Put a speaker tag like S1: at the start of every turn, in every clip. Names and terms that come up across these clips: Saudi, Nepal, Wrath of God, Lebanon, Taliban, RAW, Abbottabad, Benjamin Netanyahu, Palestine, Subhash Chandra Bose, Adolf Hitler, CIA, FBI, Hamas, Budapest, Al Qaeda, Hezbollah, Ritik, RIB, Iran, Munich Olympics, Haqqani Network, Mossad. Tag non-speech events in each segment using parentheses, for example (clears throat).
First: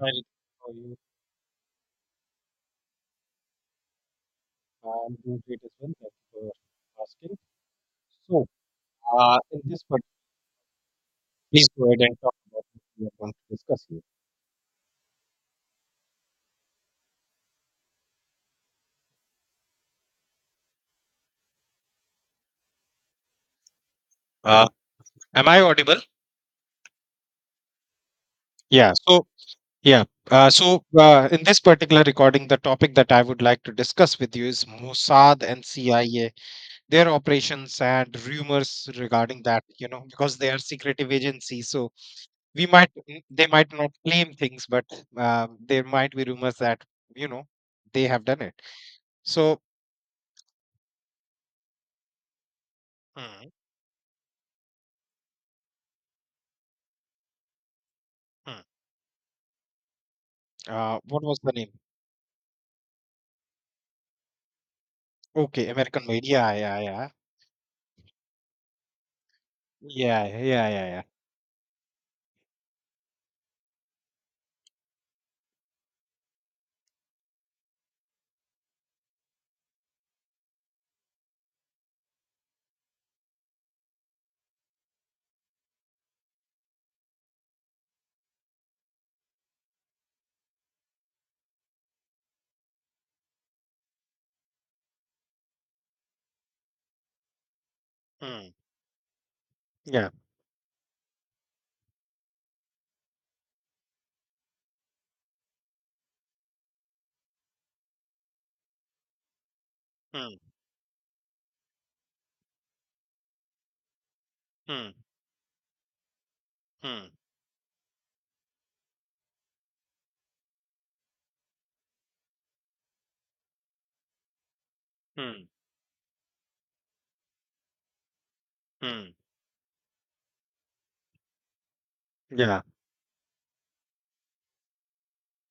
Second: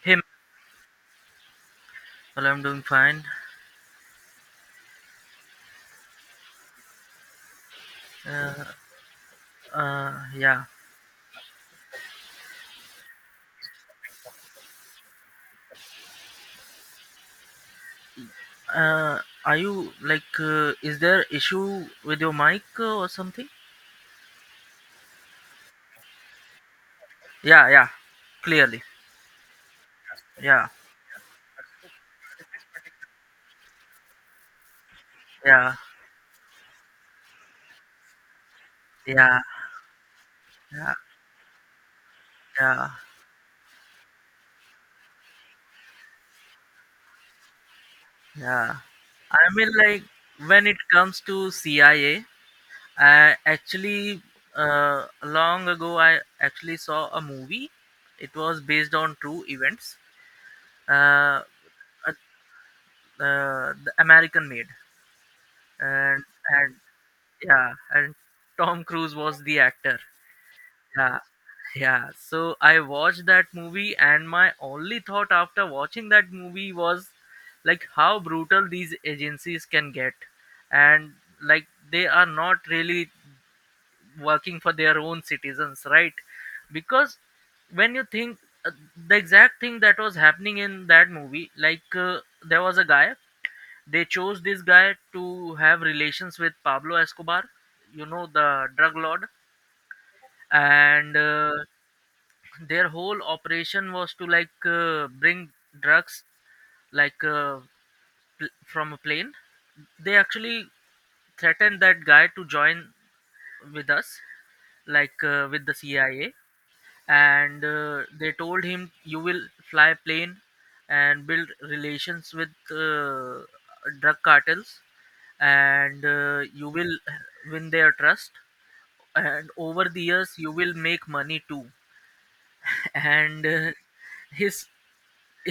S1: Hi,
S2: Hey,
S1: Ritik. How are you?
S2: well, I'm doing fine.
S1: I'm doing great as well. Thank you for asking. So,
S2: Uh,
S1: in this part,
S2: yeah.
S1: please go ahead and talk about what we are going to discuss here.
S2: Uh, are you, like, is there issue with your mic or something?
S1: Uh, am I audible?
S2: Yeah, yeah. Clearly.
S1: Yeah. So, yeah.
S2: Yeah,
S1: In this particular recording, the topic that I would like to discuss with you is Mossad and
S2: yeah,
S1: CIA, their operations and rumors
S2: yeah,
S1: regarding that because they are
S2: yeah,
S1: secretive agencies. So, we
S2: yeah,
S1: might, they might not claim things, but there might be rumors that, you know, they have done it.
S2: yeah. I
S1: So.
S2: mean, like, when it comes to CIA, I A, I
S1: Mhm.
S2: actually, long ago, I actually saw a movie. It was
S1: Mm.
S2: based on true events.
S1: What was
S2: Uh,
S1: the name?
S2: uh, the American Made.
S1: Okay, American
S2: and
S1: Made. Yeah,
S2: and
S1: yeah, yeah.
S2: yeah, and Tom Cruise was the actor.
S1: Yeah, yeah, yeah, yeah.
S2: Yeah, yeah. So I watched that movie, and my only thought after watching that movie was, like, how brutal these agencies can get, and, like, they are not really working for their own citizens, right? Because when you think, uh, the exact thing that was happening in that movie, like, there was a guy. They chose this guy to have relations with Pablo Escobar,
S1: Mm.
S2: the drug lord.
S1: Yeah.
S2: And their whole operation was to, like, bring drugs, like, from a plane. They
S1: Hmm.
S2: actually threatened that guy to join with us,
S1: Hmm.
S2: like, with the CIA.
S1: Hmm.
S2: And they told him, you will fly a plane and build relations with drug cartels,
S1: Hmm.
S2: and you will win their trust,
S1: Mm.
S2: and over the years you will make money too.
S1: Yeah.
S2: And his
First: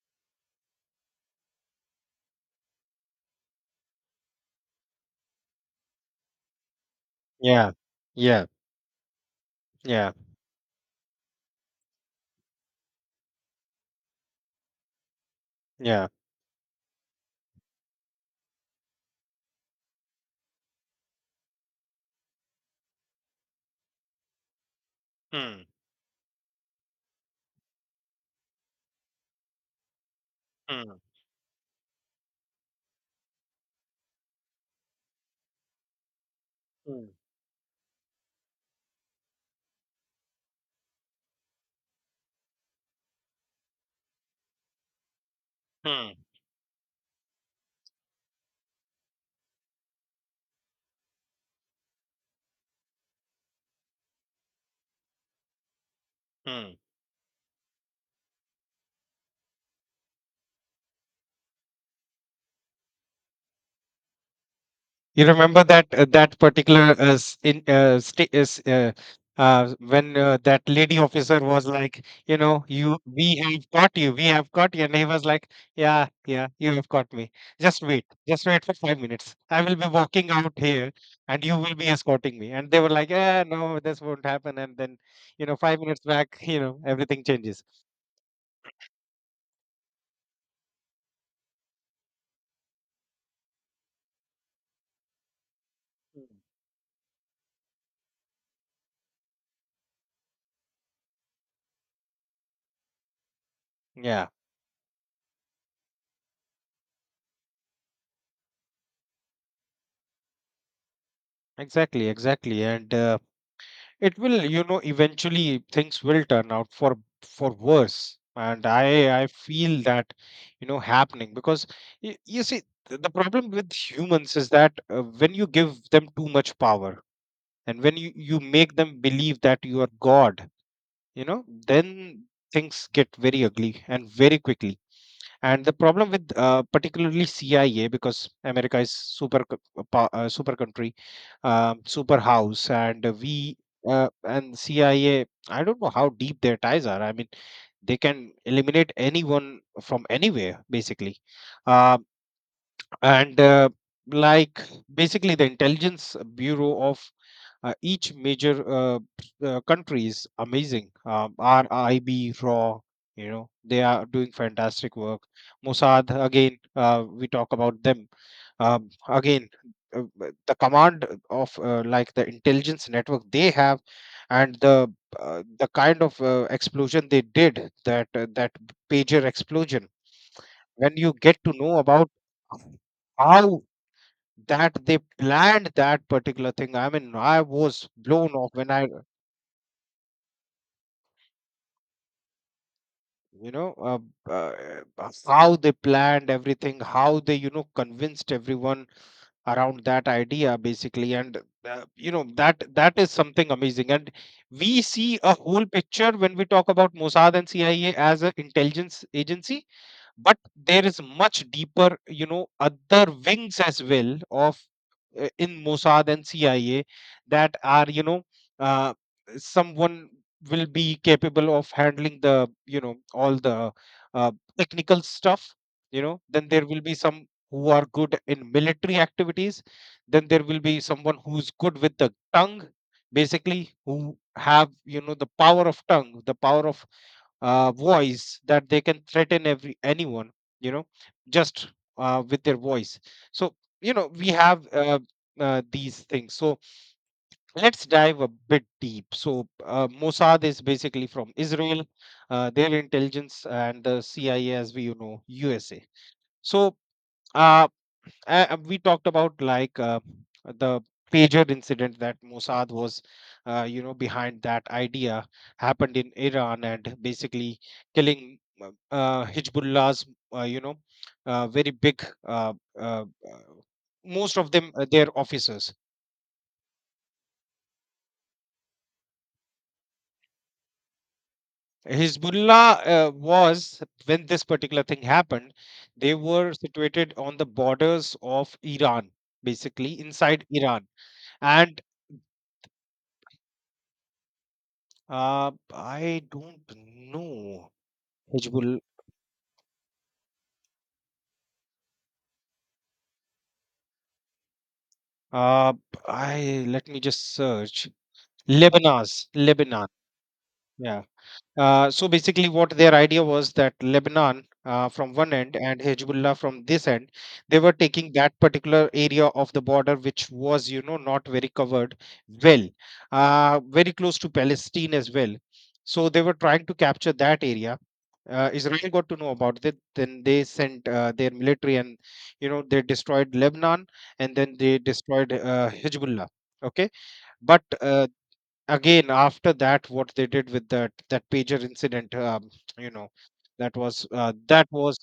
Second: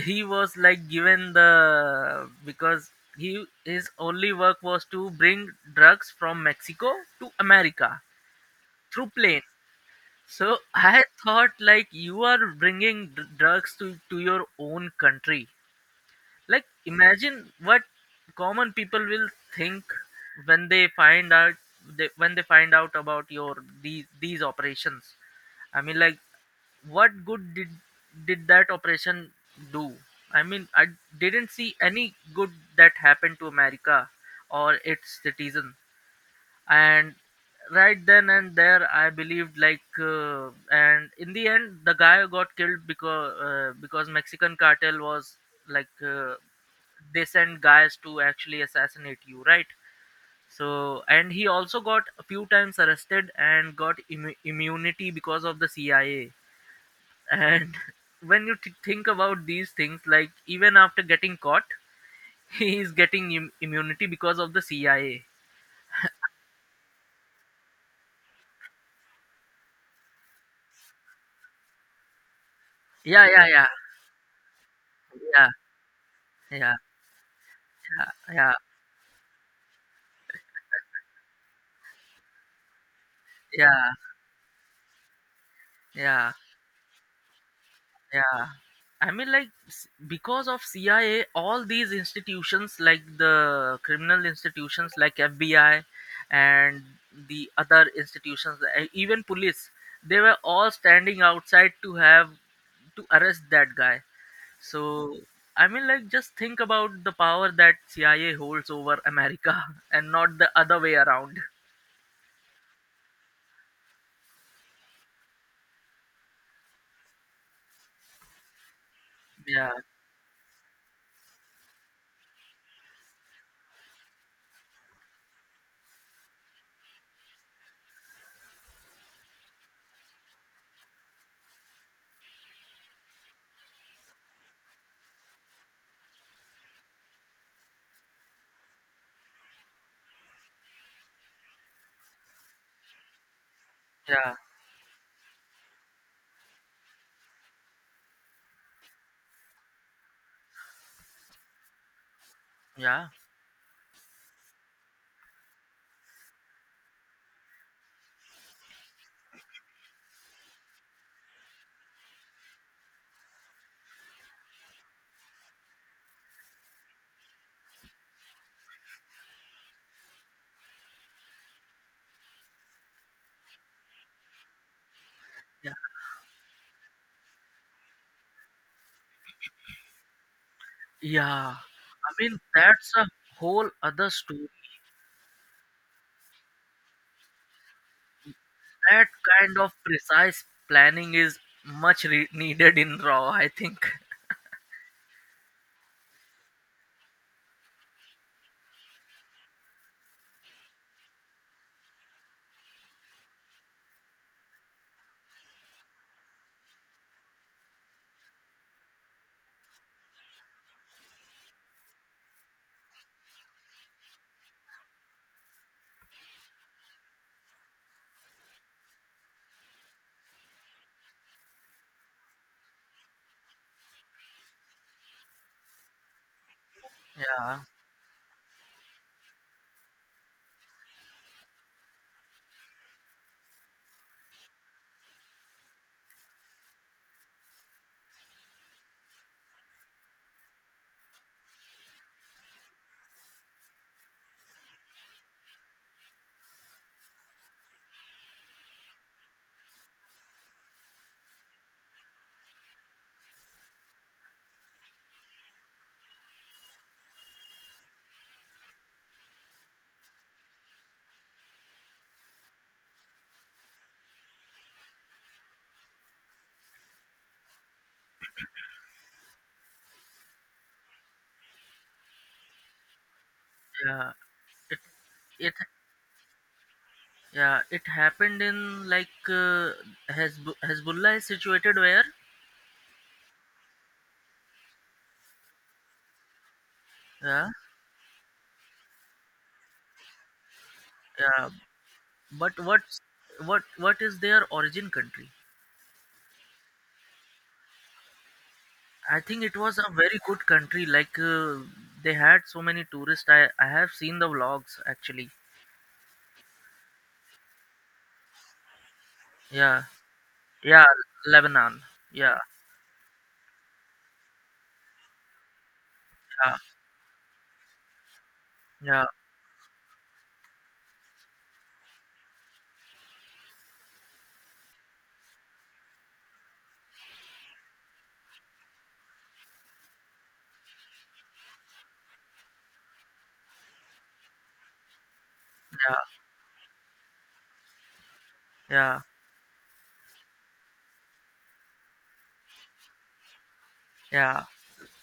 S2: he was like given the, because he his only work was to bring drugs from Mexico to
S1: Yeah.
S2: America
S1: Yeah.
S2: through plane.
S1: Yeah.
S2: So I thought, like, you are bringing drugs to your own country.
S1: Yeah.
S2: Like, imagine what common people will think when they find out, when they find out about your these operations.
S1: Hmm.
S2: I mean, like, what good did that operation do? I mean, I
S1: Hmm.
S2: didn't see any good that happened to America or its citizens.
S1: Hmm.
S2: And right then and there I believed, like, and in the end the guy got killed, because Mexican cartel was, like,
S1: Hmm.
S2: they send guys to actually assassinate you, right? So, and he also got a few times arrested and got immunity because of the CIA.
S1: Mm.
S2: And (laughs) when you think about these things, like, even after getting caught (laughs) he is getting immunity because of the CIA.
S1: You remember that particular s- in sta is when that lady officer was like, you
S2: Yeah,
S1: we
S2: yeah, yeah,
S1: have caught you, we have caught you, and he was
S2: yeah,
S1: like, yeah, yeah,
S2: yeah,
S1: you have caught me.
S2: yeah,
S1: Just
S2: yeah.
S1: wait for 5 minutes. I will be walking out here, and you will be escorting me. And they were like, yeah, no,
S2: Yeah,
S1: this won't happen. And then, 5 minutes
S2: yeah,
S1: back, everything changes.
S2: yeah. I mean, like, because of CIA, all these institutions, like the criminal institutions like FBI
S1: Mm.
S2: and the other institutions, even police, they were all standing outside to arrest that guy.
S1: Yeah,
S2: So, I mean, like, just think about the power that CIA holds over America (laughs) and not the other way around.
S1: exactly, exactly, and. It will eventually things will turn out for worse, and I
S2: Yeah,
S1: feel that happening, because you see, the problem with humans is that, when you give them too much power, and when you make them believe that you are god you know then things get very ugly and very quickly. And the problem with, particularly CIA, because America is super super country, super house, and we,
S2: yeah,
S1: and CIA. I A. I don't know how deep their ties are. I mean, they can eliminate anyone from anywhere, basically. Um
S2: yeah,
S1: and, like, basically the intelligence bureau of, each major, country is amazing. RIB, RAW, they are doing fantastic work. Mossad, again, we talk about them. Again, the command of, like, the intelligence network they have, and the kind of, explosion they did, that, that pager explosion, when you get
S2: yeah,
S1: to know
S2: I
S1: about
S2: mean, that's a
S1: how
S2: whole other story.
S1: that they planned that particular thing. I mean, I was blown off when I,
S2: That kind of precise planning is much needed in RAW, I
S1: you know,
S2: think.
S1: uh, uh, how they planned everything, how they, convinced everyone around that idea, basically. And, that is something amazing. And we see a whole picture when we talk about Mossad and CIA as an intelligence agency, but there is much deeper, other wings as well of, in Mossad and CIA, that are, uh, someone will be capable of handling the, all the, uh, technical stuff. Then there will be some
S2: Yeah,
S1: who are good in military activities. Then there will be someone who's good with the tongue, basically, who have, the power of tongue, the power of, voice, that they can threaten every anyone, you know just, with their voice. So, we have, these things. So let's dive a bit deep. So, Mossad is basically from Israel, their intelligence, and the CIA, as we, USA. So, uh, we talked about, like, the pager incident that Mossad was, behind that idea, happened in Iran, and basically killing, Hezbollah's, uh, you know, very big, uh, uh,
S2: yeah,
S1: most of them,
S2: it,
S1: their
S2: it,
S1: officers.
S2: yeah, it happened in, like, Hezbollah is situated where?
S1: Hezbollah, was, when this particular thing happened, they were situated on the
S2: Yeah,
S1: borders of Iran, basically inside Iran,
S2: yeah,
S1: and.
S2: but what is their origin country?
S1: I don't know. Hezbollah.
S2: I think it was a very good country. Like, they had so many tourists. I have seen the vlogs, actually.
S1: Uh, I, let me just search. Lebanon's
S2: Yeah,
S1: Lebanon.
S2: yeah,
S1: Yeah.
S2: Lebanon.
S1: So
S2: Yeah,
S1: basically, what their idea was, that Lebanon, from one end, and Hezbollah
S2: yeah,
S1: from this end, they were taking that particular
S2: yeah,
S1: area of the border, which was, not very covered well, very close to Palestine as well. So they were trying to capture that area. Israel got to know about it. Then they sent, their military, and, they destroyed Lebanon, and then they destroyed,
S2: yeah,
S1: Hezbollah. Okay. But,
S2: yeah,
S1: again, after that, what they did with that pager incident, you know that was,
S2: yeah.
S1: that was.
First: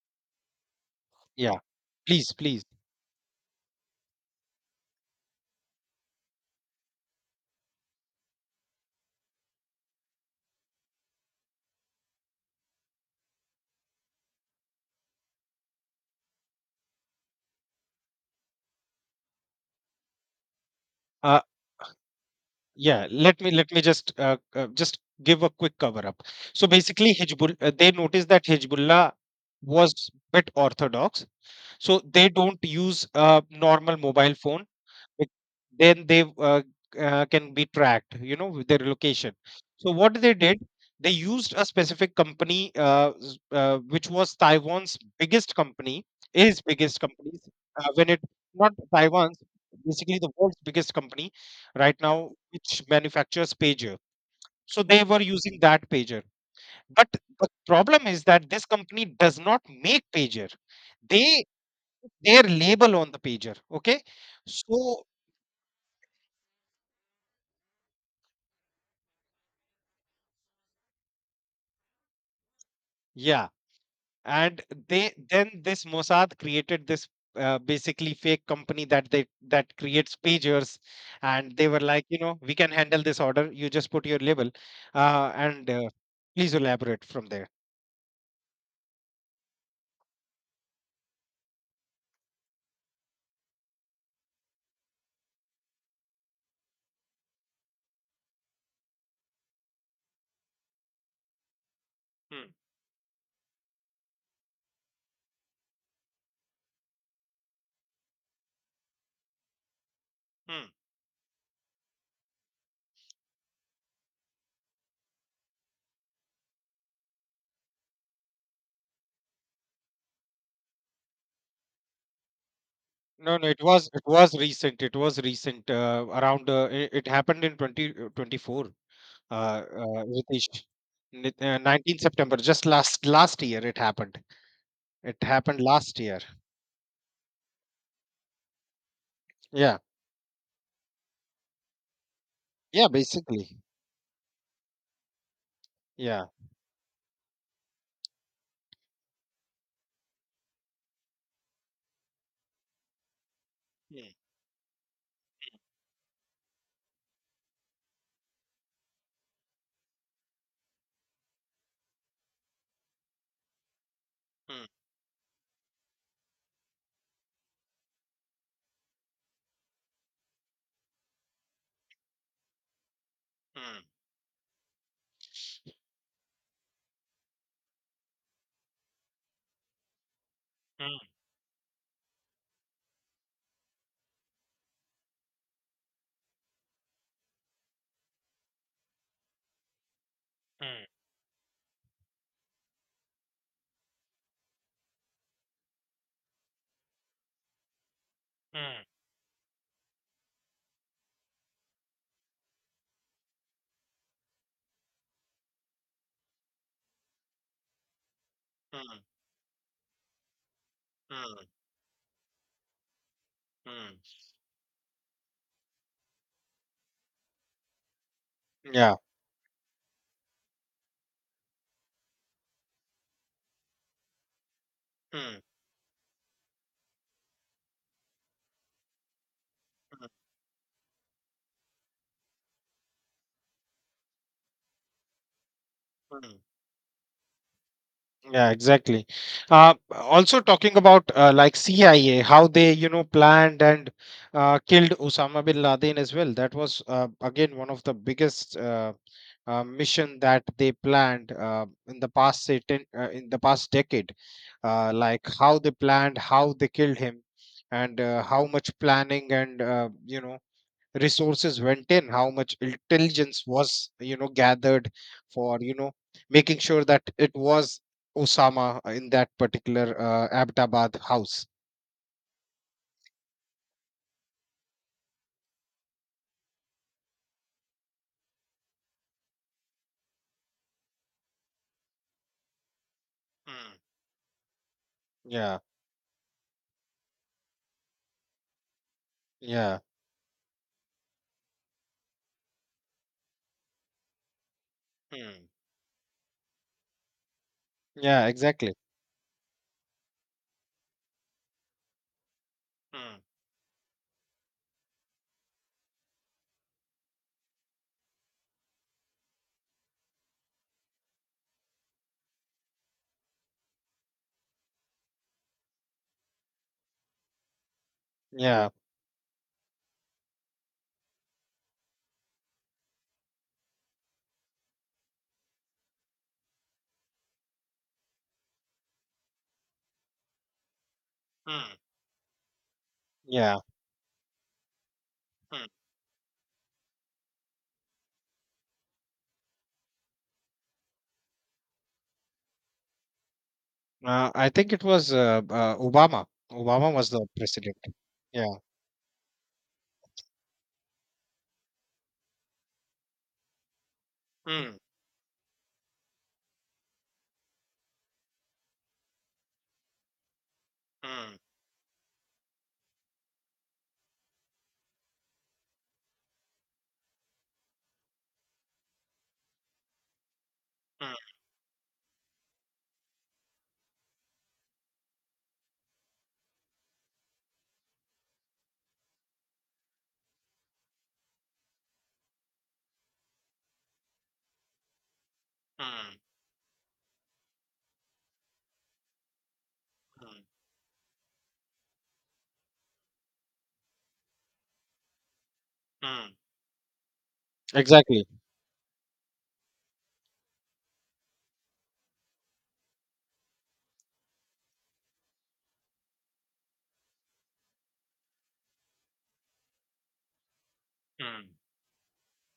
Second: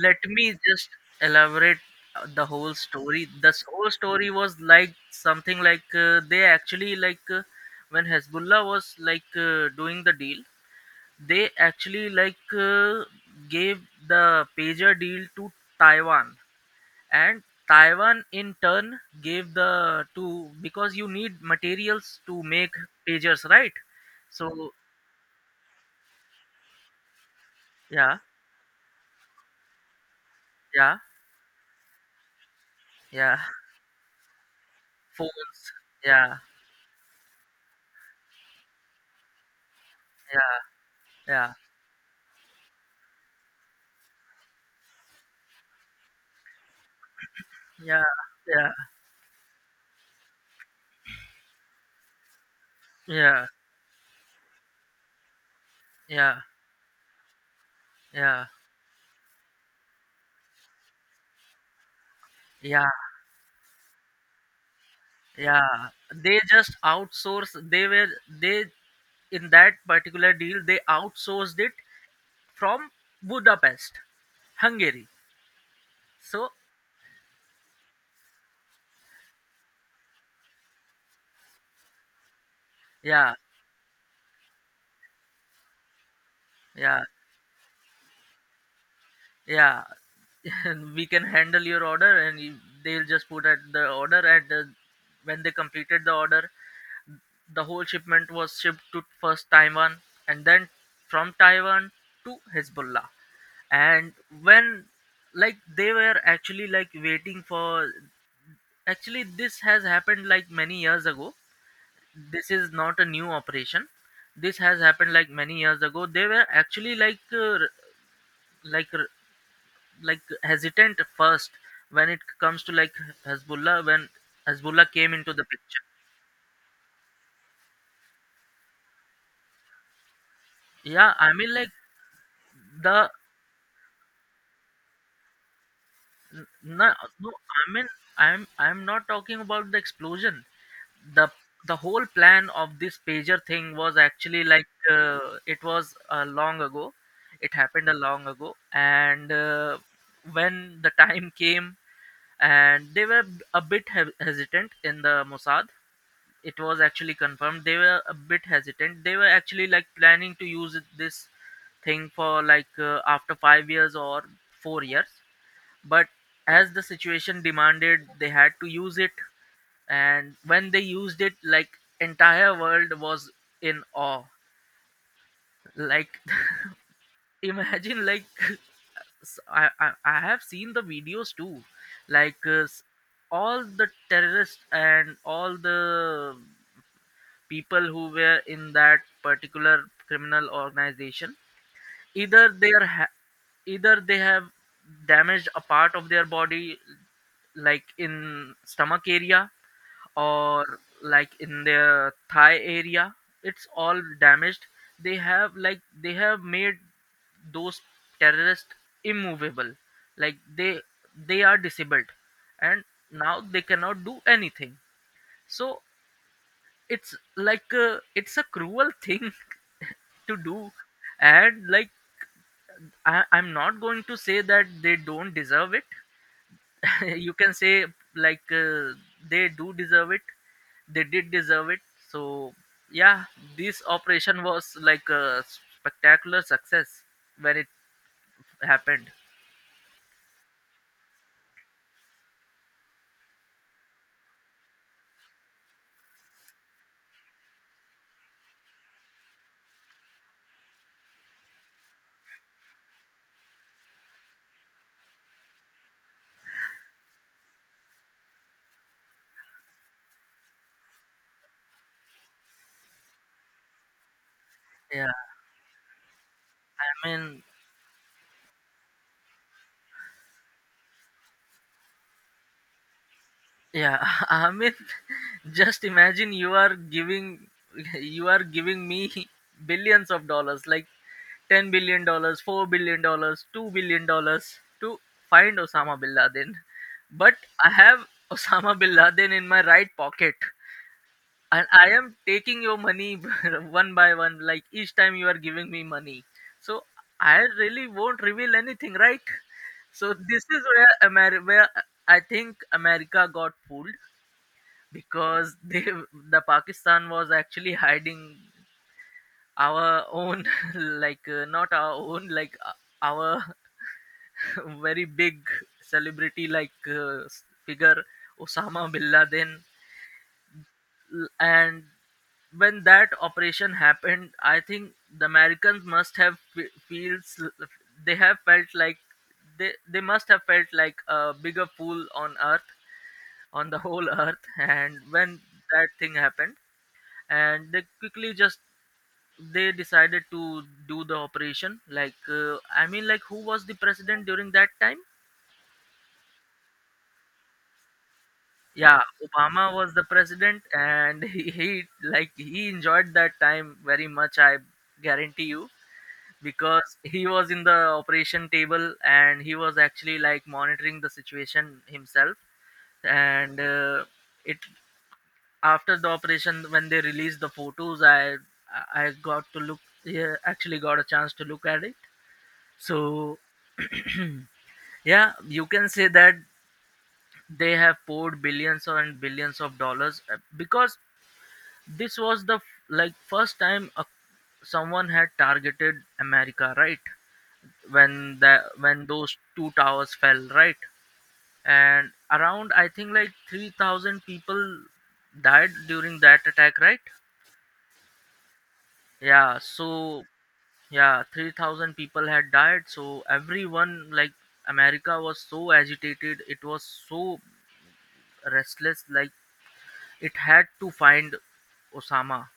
S2: Let me just
S1: Yeah.
S2: elaborate
S1: Please,
S2: the
S1: please.
S2: whole story. This whole story was like something, like, they actually, like, when Hezbollah was, like, doing the deal, they actually, like, gave the pager deal to Taiwan. And Taiwan in turn gave the to, because you
S1: uh,
S2: need materials to make
S1: yeah, let
S2: pagers,
S1: me let
S2: right?
S1: me just,
S2: So
S1: just give a quick cover up. So basically, Hezbollah, they
S2: yeah.
S1: noticed that Hezbollah was bit
S2: Yeah,
S1: orthodox, so they don't use,
S2: yeah,
S1: normal mobile phones. Bec-
S2: phones.
S1: then they,
S2: Yeah,
S1: can be tracked, with their location. So what they did,
S2: yeah,
S1: they
S2: yeah,
S1: used a specific company, which was Taiwan's biggest company. Is biggest company.
S2: yeah,
S1: When it,
S2: yeah,
S1: not Taiwan's, basically the world's biggest company right now, which
S2: yeah,
S1: manufactures pager. So they were using that pager.
S2: yeah,
S1: But the problem is
S2: yeah,
S1: that this company does not make pager. They their
S2: yeah,
S1: label on the pager, okay. So
S2: yeah. They just outsource. They, in that particular deal, they outsourced it from
S1: yeah.
S2: Budapest,
S1: And
S2: Hungary.
S1: they, then this Mossad
S2: So
S1: created this, basically fake company, that they that creates pagers, and they were like, we can handle this
S2: yeah,
S1: order, you just put your label, and, please
S2: yeah,
S1: elaborate from there.
S2: yeah. (laughs) We can handle your order, and they'll just put at the order. And when they completed the order, the whole shipment was shipped to first Taiwan and then from Taiwan to
S1: Hmm.
S2: Hezbollah. And when, like, they were actually, like, waiting for, actually this has happened, like,
S1: Hmm.
S2: many years ago. This is not a new operation. This has happened, like, many years ago. They were actually, like, like r- like hesitant first when it comes to, like,
S1: No, no, it was,
S2: Hezbollah,
S1: it
S2: when
S1: was recent,
S2: Hezbollah
S1: it
S2: came
S1: was
S2: into the
S1: recent,
S2: picture.
S1: around, it, it happened in 2024. Ritesh.
S2: Yeah, I mean, like,
S1: 19 September, just
S2: the
S1: last year it happened. It happened last year.
S2: No, no, I mean, I'm not talking about the
S1: Yeah.
S2: explosion. The the whole plan of
S1: Yeah,
S2: this pager
S1: basically.
S2: thing was actually, like, it was,
S1: Yeah.
S2: long ago. It happened a long ago, and when the time came, and they were a bit hesitant in the Mossad. It was actually confirmed. They were a bit hesitant. They were actually, like, planning to use this thing for, like, after 5 years or
S1: Hmm.
S2: 4 years, but as the situation demanded they had to use it. And when they used it, like, entire world was
S1: Mm.
S2: in awe. Like, (laughs) imagine, like, (laughs) I have seen the
S1: Mm.
S2: videos too, like, all the terrorists and all the people who were in that particular criminal
S1: Mm.
S2: organization, either they are ha- either they have damaged a part of their body, like, in
S1: Mm.
S2: stomach area or, like, in their thigh area. It's all damaged. They have made those terrorists
S1: Mm.
S2: immovable. Like, they
S1: Mm.
S2: are disabled, and now they
S1: Mm.
S2: cannot do anything. So, it's a cruel
S1: Yeah.
S2: thing (laughs) to do. And, like, I'm not going to say that they don't
S1: Mm.
S2: deserve it. (laughs) You can say, like, they do
S1: Mm.
S2: deserve it. They did deserve it. So, yeah, this operation was like a
S1: Mm.
S2: spectacular success when it
S1: Yeah, exactly.
S2: happened.
S1: Also, talking about, like CIA, how they, planned and, killed Osama bin Laden as well. That was, again, one of the biggest, mission that they planned, in the past, say, 10, in the past decade. Like, how they planned, how they killed him, and, how much planning and, resources went in, how much intelligence was, gathered,
S2: Yeah,
S1: for, making sure
S2: I
S1: that it
S2: mean,
S1: was Osama in that particular, Abbottabad house.
S2: yeah. (laughs) I mean, (laughs) just imagine, you are giving (laughs) you are giving me (laughs) billions of dollars, like, $10 billion, $4 billion, 2
S1: Hmm.
S2: billion dollars to find
S1: Yeah.
S2: Osama bin Laden. But I have (laughs) Osama bin Laden in my
S1: Yeah.
S2: right pocket. And I am taking your money (laughs) one by one, like, each time you are
S1: Hmm.
S2: giving me money. So I really won't
S1: Yeah,
S2: reveal
S1: exactly.
S2: anything, right? So this is where I think
S1: Hmm.
S2: America got fooled, because (laughs) the Pakistan was actually hiding our own, (laughs) like, not our own, like, our (laughs) very big celebrity, like, figure,
S1: yeah
S2: Osama bin Laden. And when that operation happened, I think the Americans, must have fe- feels they have felt like they must have felt like a bigger
S1: Hmm.
S2: fool on Earth,
S1: Yeah.
S2: on the whole Earth. (laughs) And when
S1: Hmm.
S2: that thing happened, and they quickly just they decided to do the operation. Like, I mean, like, who was the president
S1: I
S2: during that
S1: think it
S2: time?
S1: was, Obama. Obama was the president. Yeah.
S2: Yeah, Obama was the president, and (laughs) he like he enjoyed that time very much. I
S1: Hmm.
S2: guarantee you, because he was in the operation table and he was actually, like, monitoring the
S1: Hmm.
S2: situation himself. And it after the operation, when they released the photos, I got to look, yeah, actually got a
S1: Hmm.
S2: chance to look at it. So, (clears throat) yeah, you can say that they have poured billions and billions of dollars, because this was the like first time someone had targeted
S1: Hmm.
S2: America, right? When the when those two towers fell, right? And around I think like 3,000 people died during
S1: Hmm.
S2: that attack, right?
S1: Exactly.
S2: Yeah, so, yeah, 3,000 people had died. So everyone, like, America was so agitated, it was so restless, like, it had to find
S1: Hmm.
S2: Osama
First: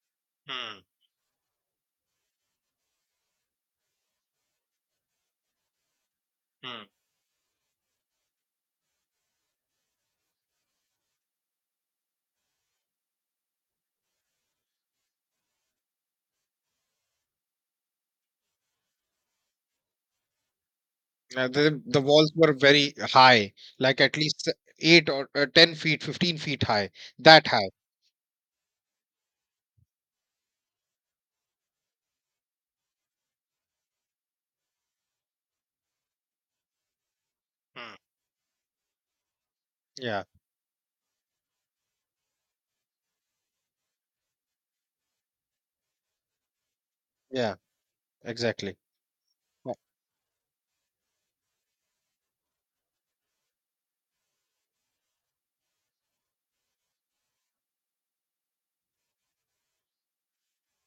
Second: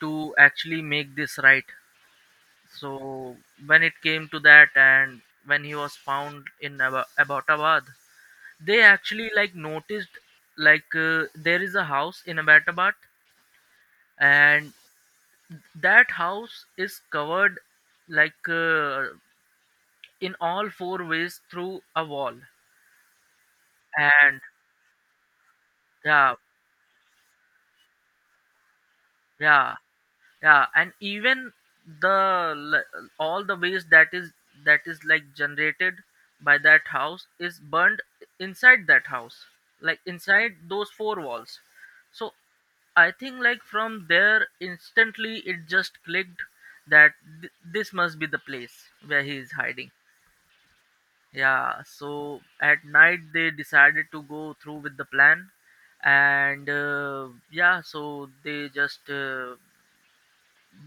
S2: to actually
S1: Hmm.
S2: make this right. So when it came to that, and when he was found in
S1: Hmm.
S2: Abbottabad, they actually, like, noticed, like, there is a house in Abbottabad, and that house is covered, like, in all four ways
S1: Yeah,
S2: through
S1: the
S2: a
S1: walls
S2: wall.
S1: were very high, like at
S2: And
S1: least 8 or, 10 feet,
S2: yeah,
S1: 15 feet high, that high.
S2: yeah, yeah. And even the all the waste that is like generated by that house is
S1: Hmm.
S2: burned inside that house, like,
S1: Yeah,
S2: inside those four walls. So I think, like, from there instantly it just clicked that
S1: yeah,
S2: this must be the
S1: exactly.
S2: place where he is
S1: Uh,
S2: hiding. Yeah, so at night they decided to go through with the plan. And yeah, so they just,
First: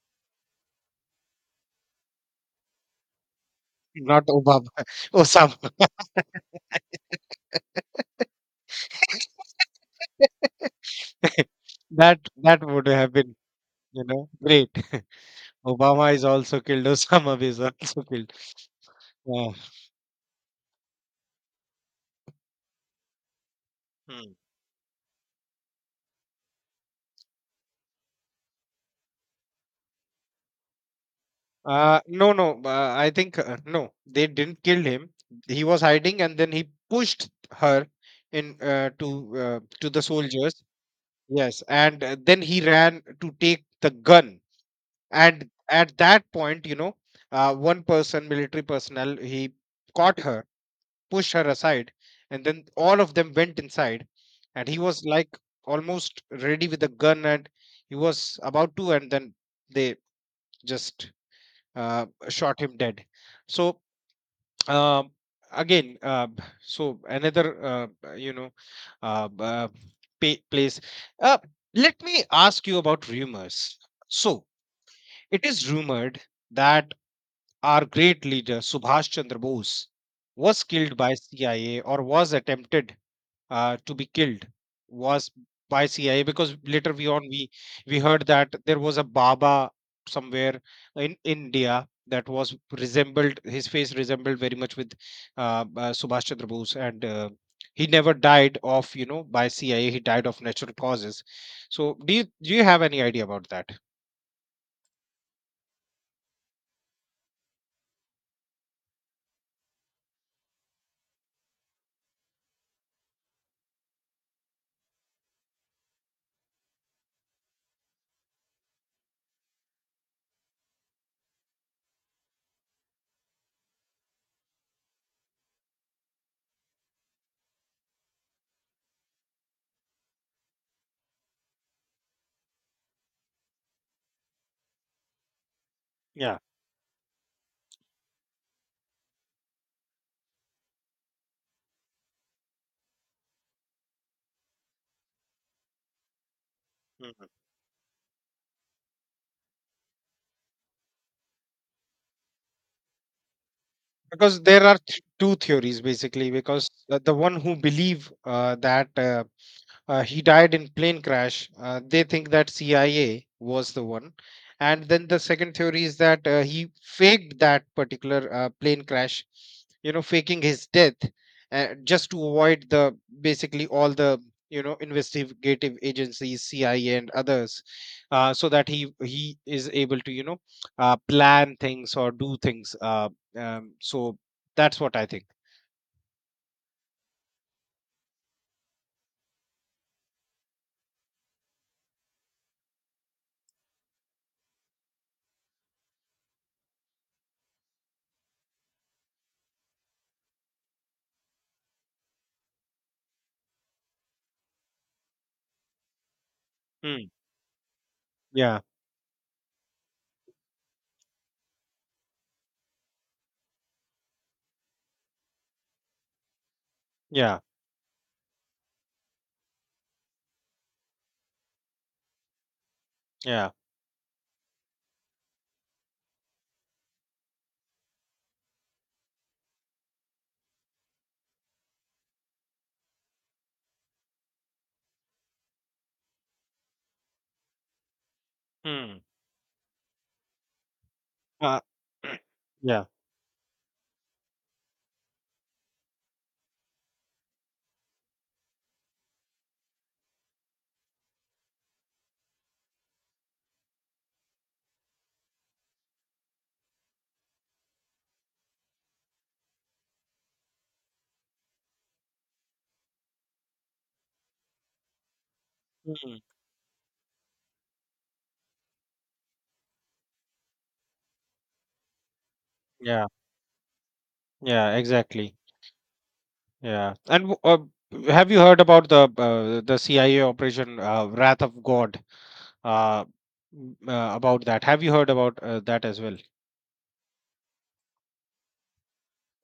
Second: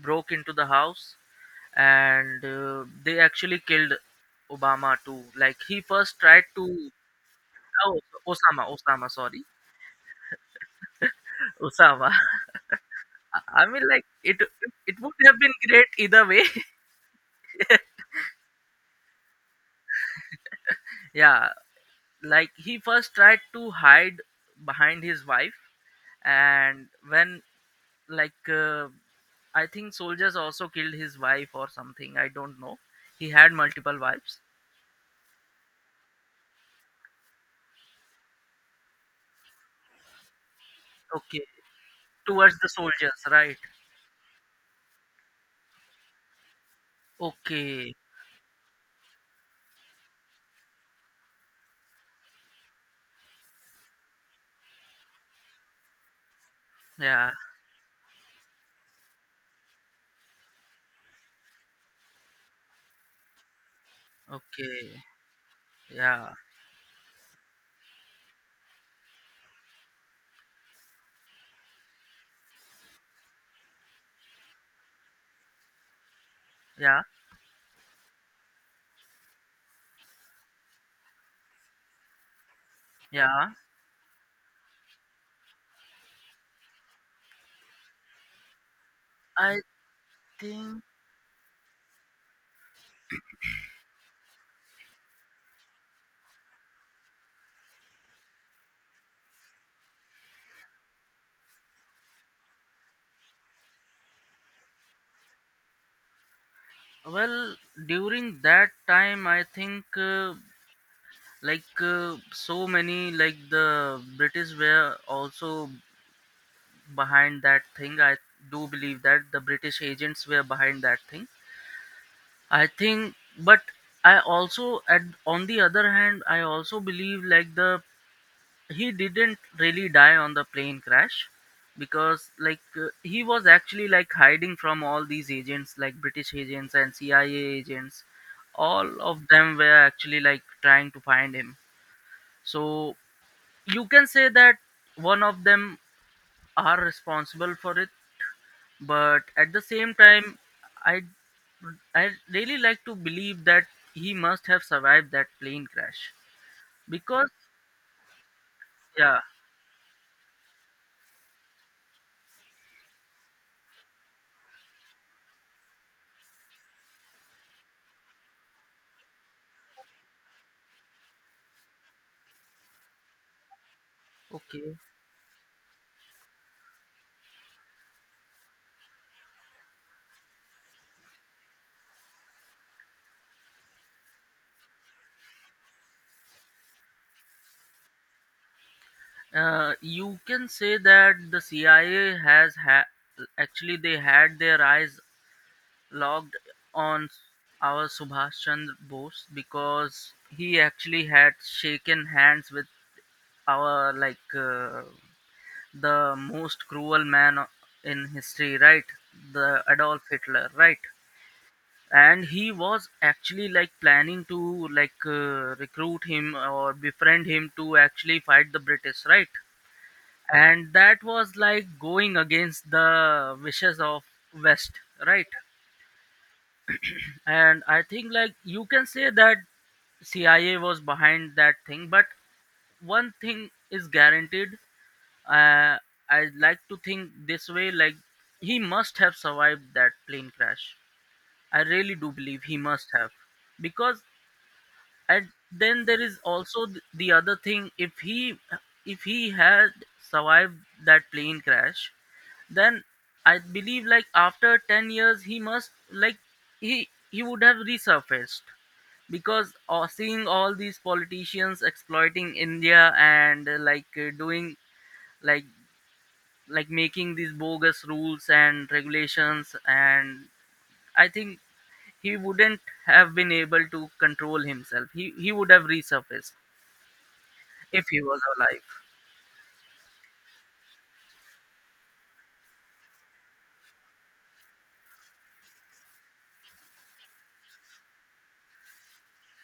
S2: broke into the house, and they actually killed
S1: Not Obama,
S2: Obama
S1: (laughs)
S2: too. Like, he
S1: Osama.
S2: first tried to, oh, Osama, Osama, sorry,
S1: (laughs)
S2: Osama.
S1: That
S2: (laughs)
S1: that would have been,
S2: I mean, like, it,
S1: great.
S2: it would have been great
S1: Obama is
S2: either way.
S1: also killed. (laughs) Osama is also killed. Yeah.
S2: (laughs) Yeah, like, he first tried to hide
S1: Hmm.
S2: behind his wife, and when, like, I think soldiers also killed his wife or something, I
S1: No,
S2: don't
S1: no.
S2: know.
S1: I
S2: He
S1: think,
S2: had
S1: no,
S2: multiple
S1: they
S2: wives.
S1: didn't kill him. He was hiding, and then he pushed her in, to, to the soldiers.
S2: Okay,
S1: Yes, and, then
S2: towards
S1: he
S2: the
S1: ran
S2: soldiers,
S1: to
S2: right?
S1: take the gun. And at that point, one
S2: Okay,
S1: person, military personnel, he caught her, pushed her aside, and then all of them went inside. And he was like almost ready with the gun,
S2: yeah,
S1: and he was about to, and then they just, shot him dead. So,
S2: okay,
S1: um, again,
S2: yeah,
S1: so another, uh, b- uh, pa- place. Uh, Let me ask you about rumors. So, it is rumored that
S2: yeah.
S1: our great leader Subhash Chandra Bose was killed by CIA, or was attempted,
S2: Yeah,
S1: to be killed was by CIA, because later we on we we heard that there was a
S2: I
S1: Baba somewhere
S2: think
S1: in India, that was resembled, his face resembled very much with, Subhash Chandra Bose, and, he never died of, by CIA. He died of natural causes. So, do you have any idea about that?
S2: well, during that time I think, like, so many, like, the British were also behind that thing. I do believe that the British agents were behind that thing. I think, but I also at on the other hand I also believe like the he didn't really die on the plane crash because he was actually like hiding from all these agents, like British
S1: Yeah.
S2: agents and CIA agents. All of them were actually like trying to find him, so you can say that one of them are
S1: Mhm.
S2: responsible for it. But at the same time, i I really like to believe that he
S1: Because
S2: must have
S1: there are
S2: survived that
S1: two
S2: plane
S1: theories,
S2: crash
S1: basically. Because, the
S2: because
S1: one who believe, that,
S2: yeah.
S1: he died in plane crash, they think that CIA was the one. And then the second theory is that, he faked that particular, plane crash, faking his death, just to avoid the, basically all the,
S2: Okay.
S1: investigative agencies, CIA and others, so that he is able to, plan things or do things, so that's what I think.
S2: You can say that the CIA. Actually, they had their eyes locked on our Subhash Chandra Bose, because he actually had shaken hands with our the most cruel
S1: Hmm.
S2: man o- in history,
S1: Yeah.
S2: right? The Adolf Hitler, right? And he was actually like planning to recruit him or befriend
S1: Yeah.
S2: him to actually fight the British, right? And that was like going against the
S1: Yeah.
S2: wishes of west, right? And I think like you can say that CIA was behind that thing, but one thing is guaranteed. uh, I like to think this way, like he must
S1: Hmm.
S2: have survived that plane crash.
S1: uh,
S2: I really do believe he
S1: (clears throat) yeah.
S2: must have. Because, and then there is also the other thing, if he had survived that plane crash, then I believe like after 10 years he must like he would have resurfaced, because seeing all these politicians exploiting India and doing like
S1: Mm,
S2: like making these bogus rules and regulations. And I think he wouldn't
S1: yeah,
S2: have been able to control
S1: yeah,
S2: himself. He
S1: exactly.
S2: would have resurfaced
S1: Yeah, and,
S2: if he was
S1: have you heard
S2: alive.
S1: about the CIA operation, Wrath of God? Uh, about that, have you heard about, that as well?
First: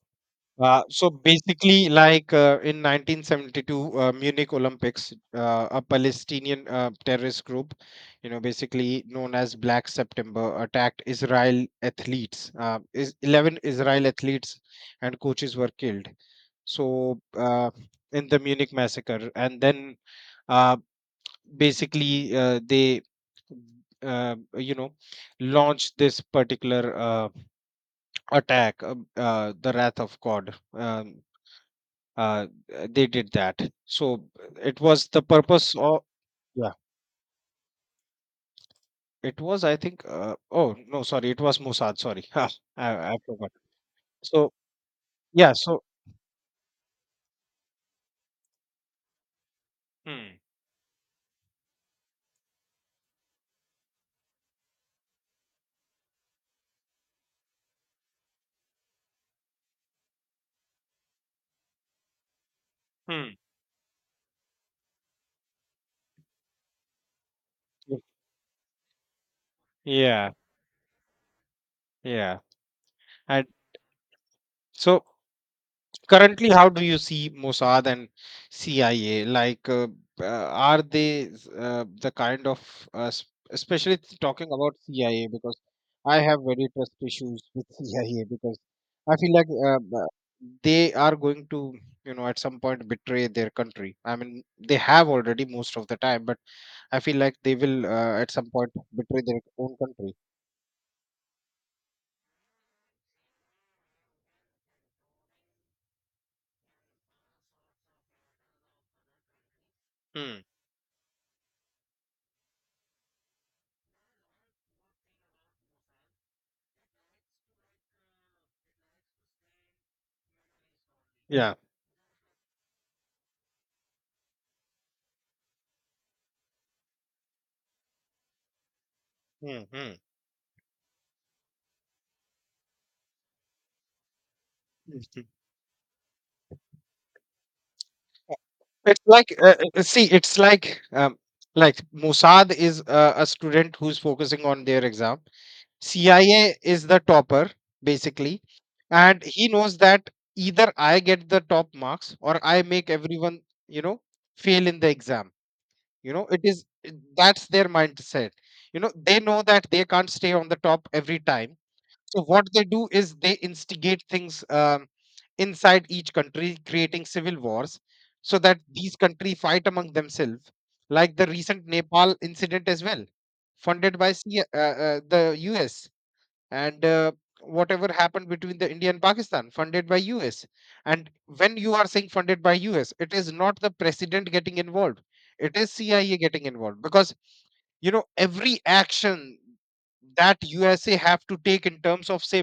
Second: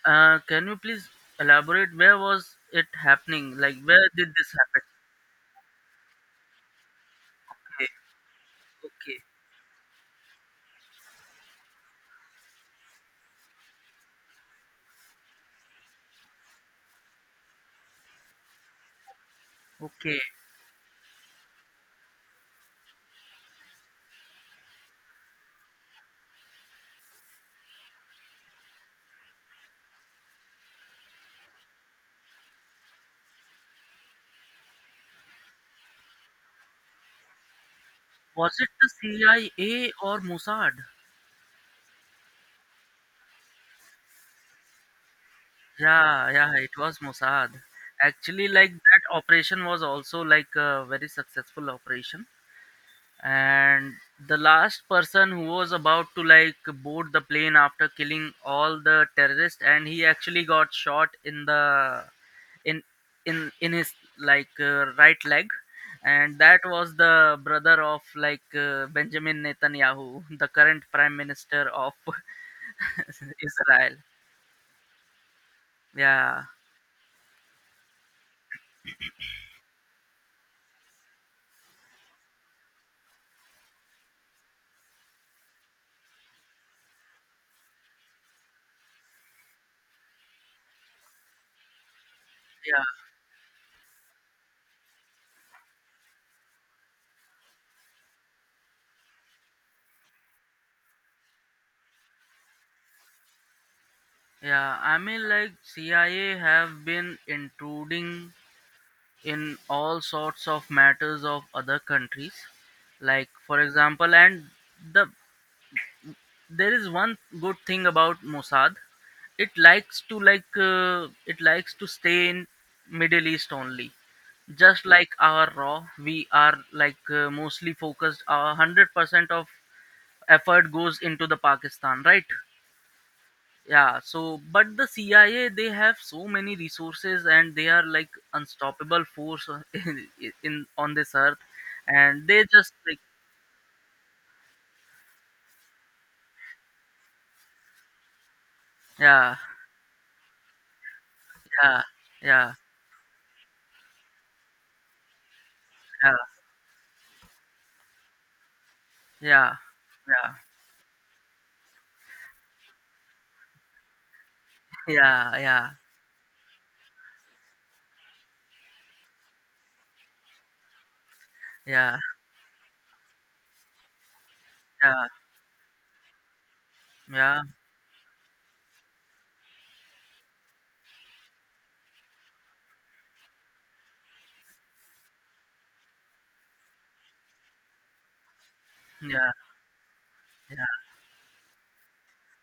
S2: Can you please
S1: So basically,
S2: elaborate, where
S1: like,
S2: was
S1: in
S2: it happening? Like
S1: 1972,
S2: where did this
S1: Munich
S2: happen?
S1: Olympics, a Palestinian, terrorist group,
S2: Okay,
S1: basically
S2: okay,
S1: known as Black September, attacked Israel athletes. Is 11 Israel athletes and coaches were killed. So in the Munich massacre, and then
S2: okay.
S1: uh, basically they, uh, you know, launched this particular attack, the Wrath of God. Uh, they did that. So it was the purpose of yeah.
S2: Was it the
S1: It was I
S2: CIA
S1: think.
S2: or
S1: Uh,
S2: Mossad?
S1: oh no, sorry. It was Mossad. Sorry, (laughs) I forgot. So yeah. So
S2: Yeah, yeah, it was Mossad. Actually, like that operation was also
S1: hmm,
S2: like a very successful operation. And the last person who was about to like board the plane after killing all the terrorists, and he actually got shot in the in
S1: hmm.
S2: in his right leg, and that was the brother of Benjamin Netanyahu,
S1: Yeah,
S2: (laughs) the current prime minister of
S1: yeah.
S2: (laughs)
S1: And
S2: Israel.
S1: so
S2: Yeah,
S1: currently, how do you see Mossad and CIA? Uh, are they the kind of, s- especially talking about CIA, because I have very trust issues with (laughs) CIA because I feel like they are going to, at some
S2: yeah,
S1: point betray their country. I mean, they have already most of the time, but I feel like they will at some point betray their own country.
S2: yeah. I mean, like, CIA have been intruding in all
S1: Hmm.
S2: sorts of matters of other countries. Like for example, and the there is one good thing about Mossad, it likes to it
S1: Yeah.
S2: likes to stay in Middle East only. Just yeah, like our RAW, we are mostly focused, 100% of
S1: Mm-hmm.
S2: effort goes into the Pakistan, right? Yeah. So but the CIA, they have so many resources and they are like
S1: It's
S2: unstoppable
S1: like
S2: force (laughs)
S1: see,
S2: in,
S1: it's
S2: in on this earth,
S1: like
S2: and they
S1: Mossad
S2: just
S1: is
S2: like
S1: a student who's focusing on their exam, CIA is the topper basically, and
S2: yeah,
S1: he knows that either I get the top
S2: yeah,
S1: marks or
S2: yeah,
S1: I make everyone, you know, fail in the exam. It is that's their mindset. You know, they know
S2: yeah,
S1: that they can't
S2: yeah,
S1: stay on the top every time. So what they do is they instigate things
S2: yeah, yeah,
S1: inside each country, creating civil wars, so that these country fight among themselves, like the recent
S2: yeah,
S1: Nepal incident as well, funded by the US and
S2: yeah,
S1: whatever happened between the India and Pakistan, funded by US. And when you are saying funded by US, it is not the president getting involved; it is CIA getting involved because you know every
S2: yeah, yeah, yeah,
S1: action that
S2: yeah.
S1: USA have to take in terms of say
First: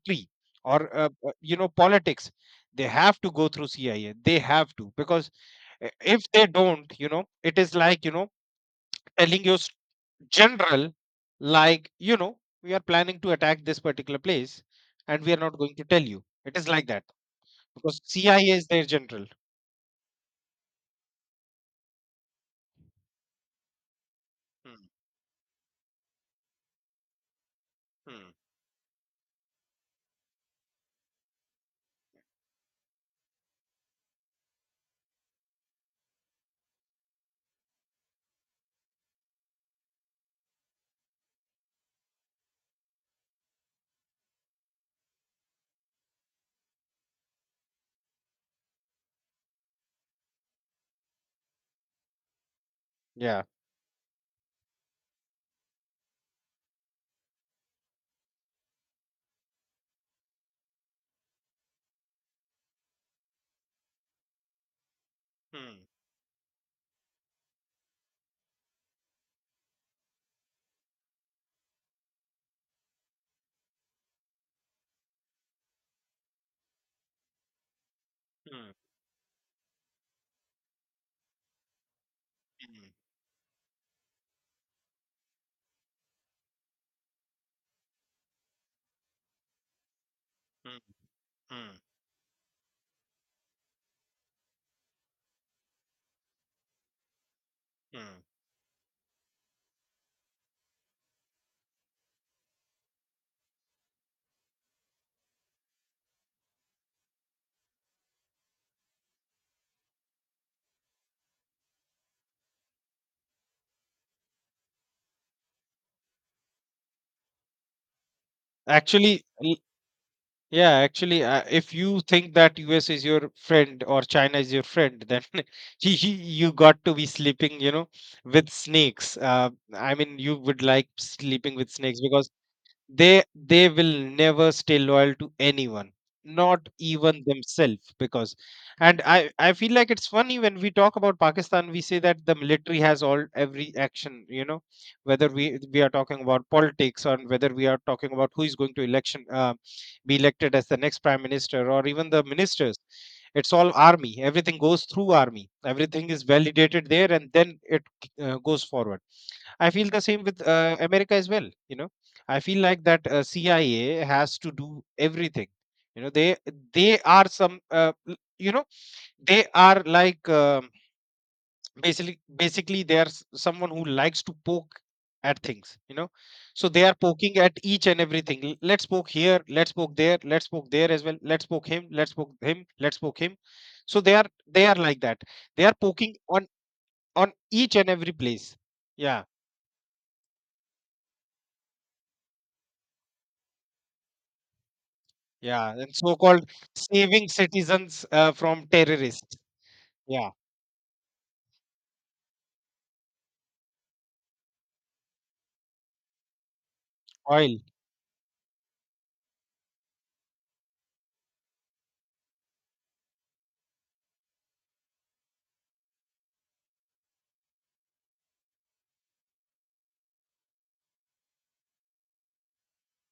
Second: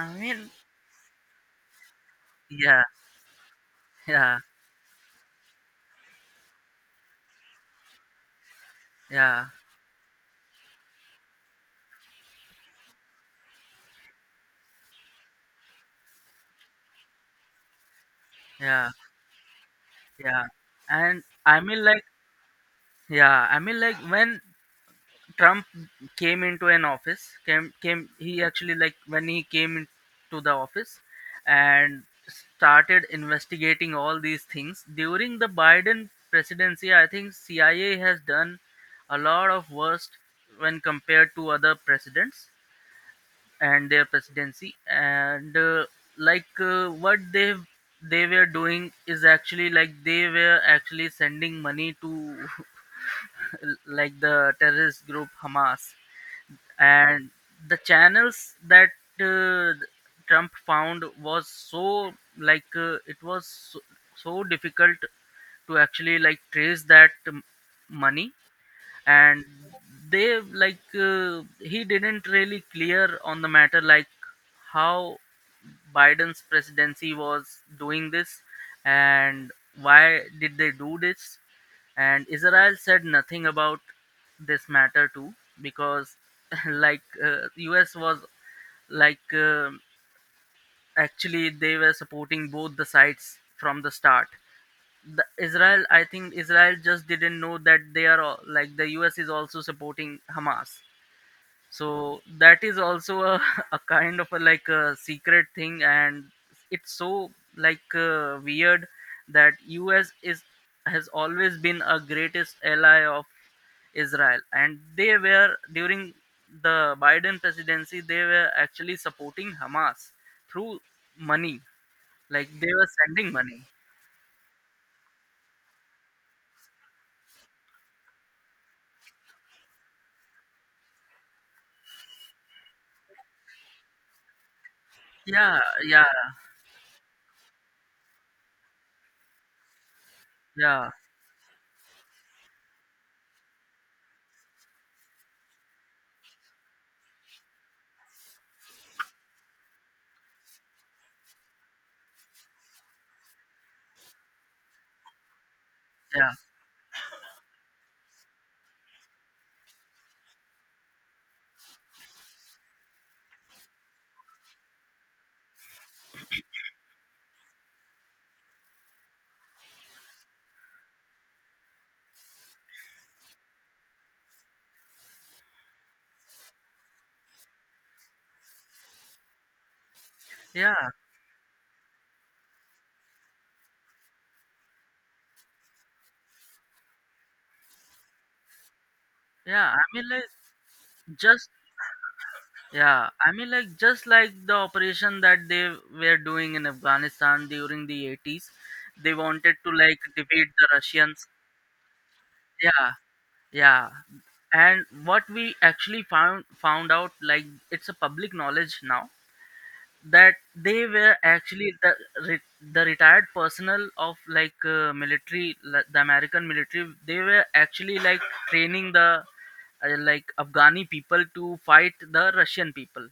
S2: I mean,
S1: or you know politics,
S2: yeah,
S1: they have to go through CIA.
S2: yeah,
S1: They have to because if they don't, you know, it is like you know telling
S2: yeah,
S1: your general like you know we are planning to attack this particular place and we are not going to tell you it is like that because CIA is their
S2: yeah,
S1: general.
S2: yeah. And I mean, like, yeah, I mean, like, when
S1: Hmm.
S2: Trump came into an office came came he
S1: Hmm.
S2: actually like when he came into the office and started investigating all these things during the Biden presidency, I think CIA has done a lot of worst when compared to other presidents and their presidency. And what they were doing is actually like they were actually sending money to
S1: Yeah.
S2: (laughs) like the terrorist group Hamas. And the channels that uh, Trump found was so it was so, so difficult to
S1: Hmm.
S2: actually like trace that money. And they like he didn't really clear on the matter, like how Biden's presidency was doing this
S1: Hmm.
S2: and why did they do this. And Israel
S1: Hmm.
S2: said nothing about this matter too, because (laughs) US was like uh,
S1: Hmm.
S2: actually
S1: Hmm.
S2: they were supporting both the sides from the start. The Israel, I think Israel just didn't know that
S1: Hmm.
S2: like the US is also supporting Hamas. So that is also a, (laughs) a kind of a like a secret thing. And it's so weird that US is has always been a greatest ally of Israel, and they were during the Biden presidency they were actually
S1: actually
S2: supporting
S1: l-
S2: Hamas
S1: yeah
S2: through
S1: actually
S2: money,
S1: if you think
S2: like
S1: that
S2: they were
S1: US is your
S2: sending money.
S1: friend or china is your friend then (laughs) you you got to be sleeping you know with snakes I mean you would like sleeping with snakes because they will never stay loyal to
S2: Yeah,
S1: anyone
S2: yeah,
S1: not even themselves because and i feel like it's funny when we
S2: yeah.
S1: talk about pakistan we say that the military has all every action you know whether we are talking about politics or whether we are talking about who is going to election be elected as the next prime minister or even the ministers it's all army everything goes through army everything is
S2: Yeah,
S1: validated there and then it goes forward. I feel the same with America as well. You know, I feel like that CIA has to do everything. You know, they are some. They are like basically they are someone who likes to poke at things. You know, so they are poking at each and everything. Let's poke here. Let's poke there. Let's poke
S2: yeah,
S1: there as well. Let's poke him. Let's poke him. Let's poke him. So they are like that. They are poking on each and every place. Yeah.
S2: yeah. I mean, like, just yeah. I mean, like, just like the operation that
S1: Yeah,
S2: they
S1: and
S2: were
S1: so-called
S2: doing in
S1: saving
S2: Afghanistan during
S1: citizens
S2: the eighties,
S1: from
S2: they
S1: terrorists.
S2: wanted to like
S1: Yeah,
S2: defeat the Russians. Yeah, yeah. And what we actually found out, like,
S1: oil.
S2: it's a public knowledge now that they were actually the the retired personnel of military, like, the American military. They were actually like training the Afghani people to fight the Russian people.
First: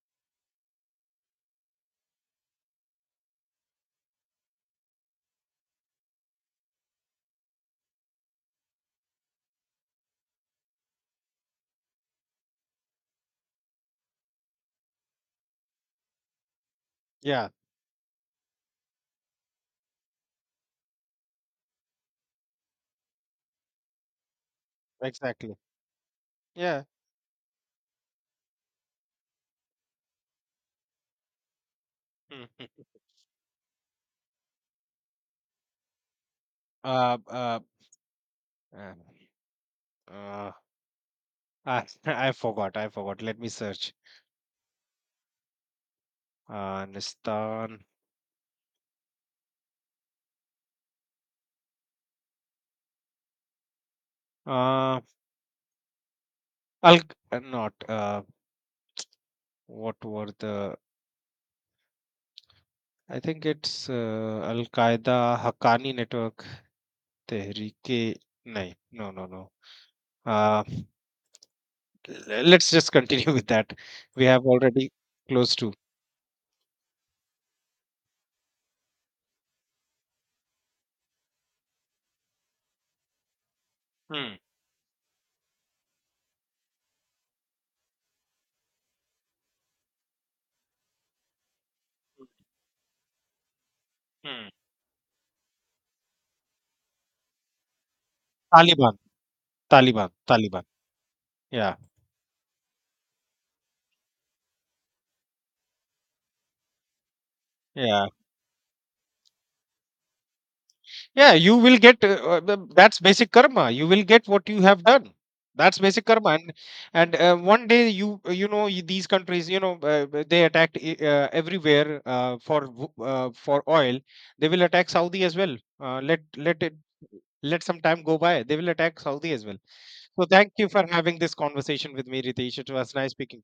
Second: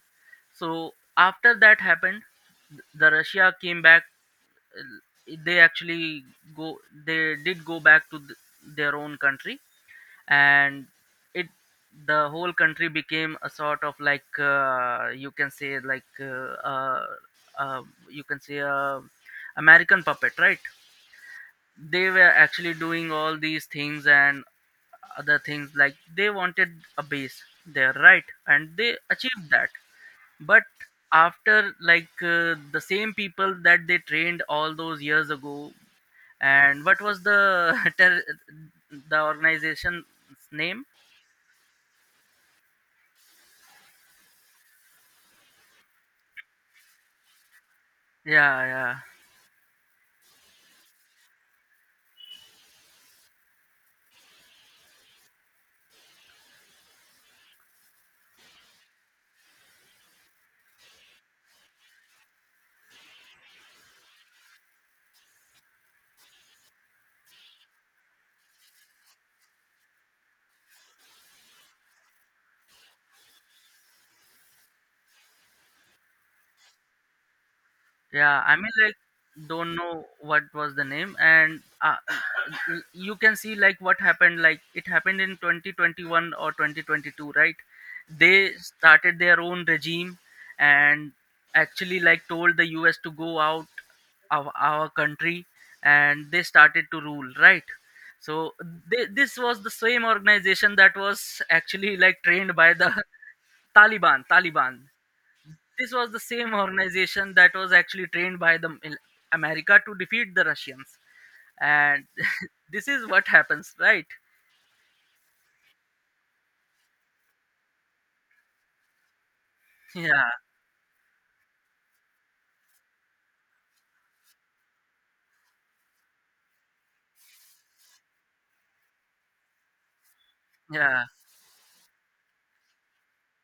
S2: So after that happened, the Russia came back. uh, They actually go. They did go back to their own country, and it the whole country became a sort of like you can say like
S1: Yeah,
S2: uh, you can say American puppet, right? They were actually doing all these things, and other
S1: exactly.
S2: things, like they wanted
S1: Yeah.
S2: a base there, right? And they achieved that. But after
S1: (laughs)
S2: the
S1: Mhm.
S2: same people that they trained all those years ago, and what
S1: Uh,
S2: was the
S1: uh,
S2: (laughs)
S1: uh,
S2: the organization's
S1: uh,
S2: name?
S1: I, (laughs) I forgot. I forgot. Let me search. Afghanistan.
S2: Yeah, yeah.
S1: Uh, Al not. What were the? I think it's Al Qaeda Haqqani Network Tehreek. No, no. Uh, let's just continue (laughs) with that. We have already close to.
S2: Yeah, I mean, like, don't know what was the name. And you can see like what
S1: Hmm.
S2: happened. Like, it happened in 2021 or 2022, right? They started their own regime and actually like told the U.S. to go out
S1: Hmm.
S2: of our country, and they started to rule, right? So
S1: Taliban,
S2: this was the same
S1: Taliban, Taliban.
S2: organization that was
S1: Yeah,
S2: actually like trained by the (laughs) Taliban. Taliban. This was the same organization that was actually
S1: yeah,
S2: trained by the in America to defeat the Russians.
S1: yeah. You will get
S2: And (laughs) this
S1: that's
S2: is what
S1: basic karma.
S2: happens,
S1: You will
S2: right?
S1: get what you have done. That's basic karma, and one day you you know y- these countries you know
S2: Yeah,
S1: they attacked everywhere for oil. They will attack Saudi as well. Let it let some time go by. They will attack Saudi as well. So thank you for
S2: yeah,
S1: having this conversation with me, Ritesh. It was nice speaking.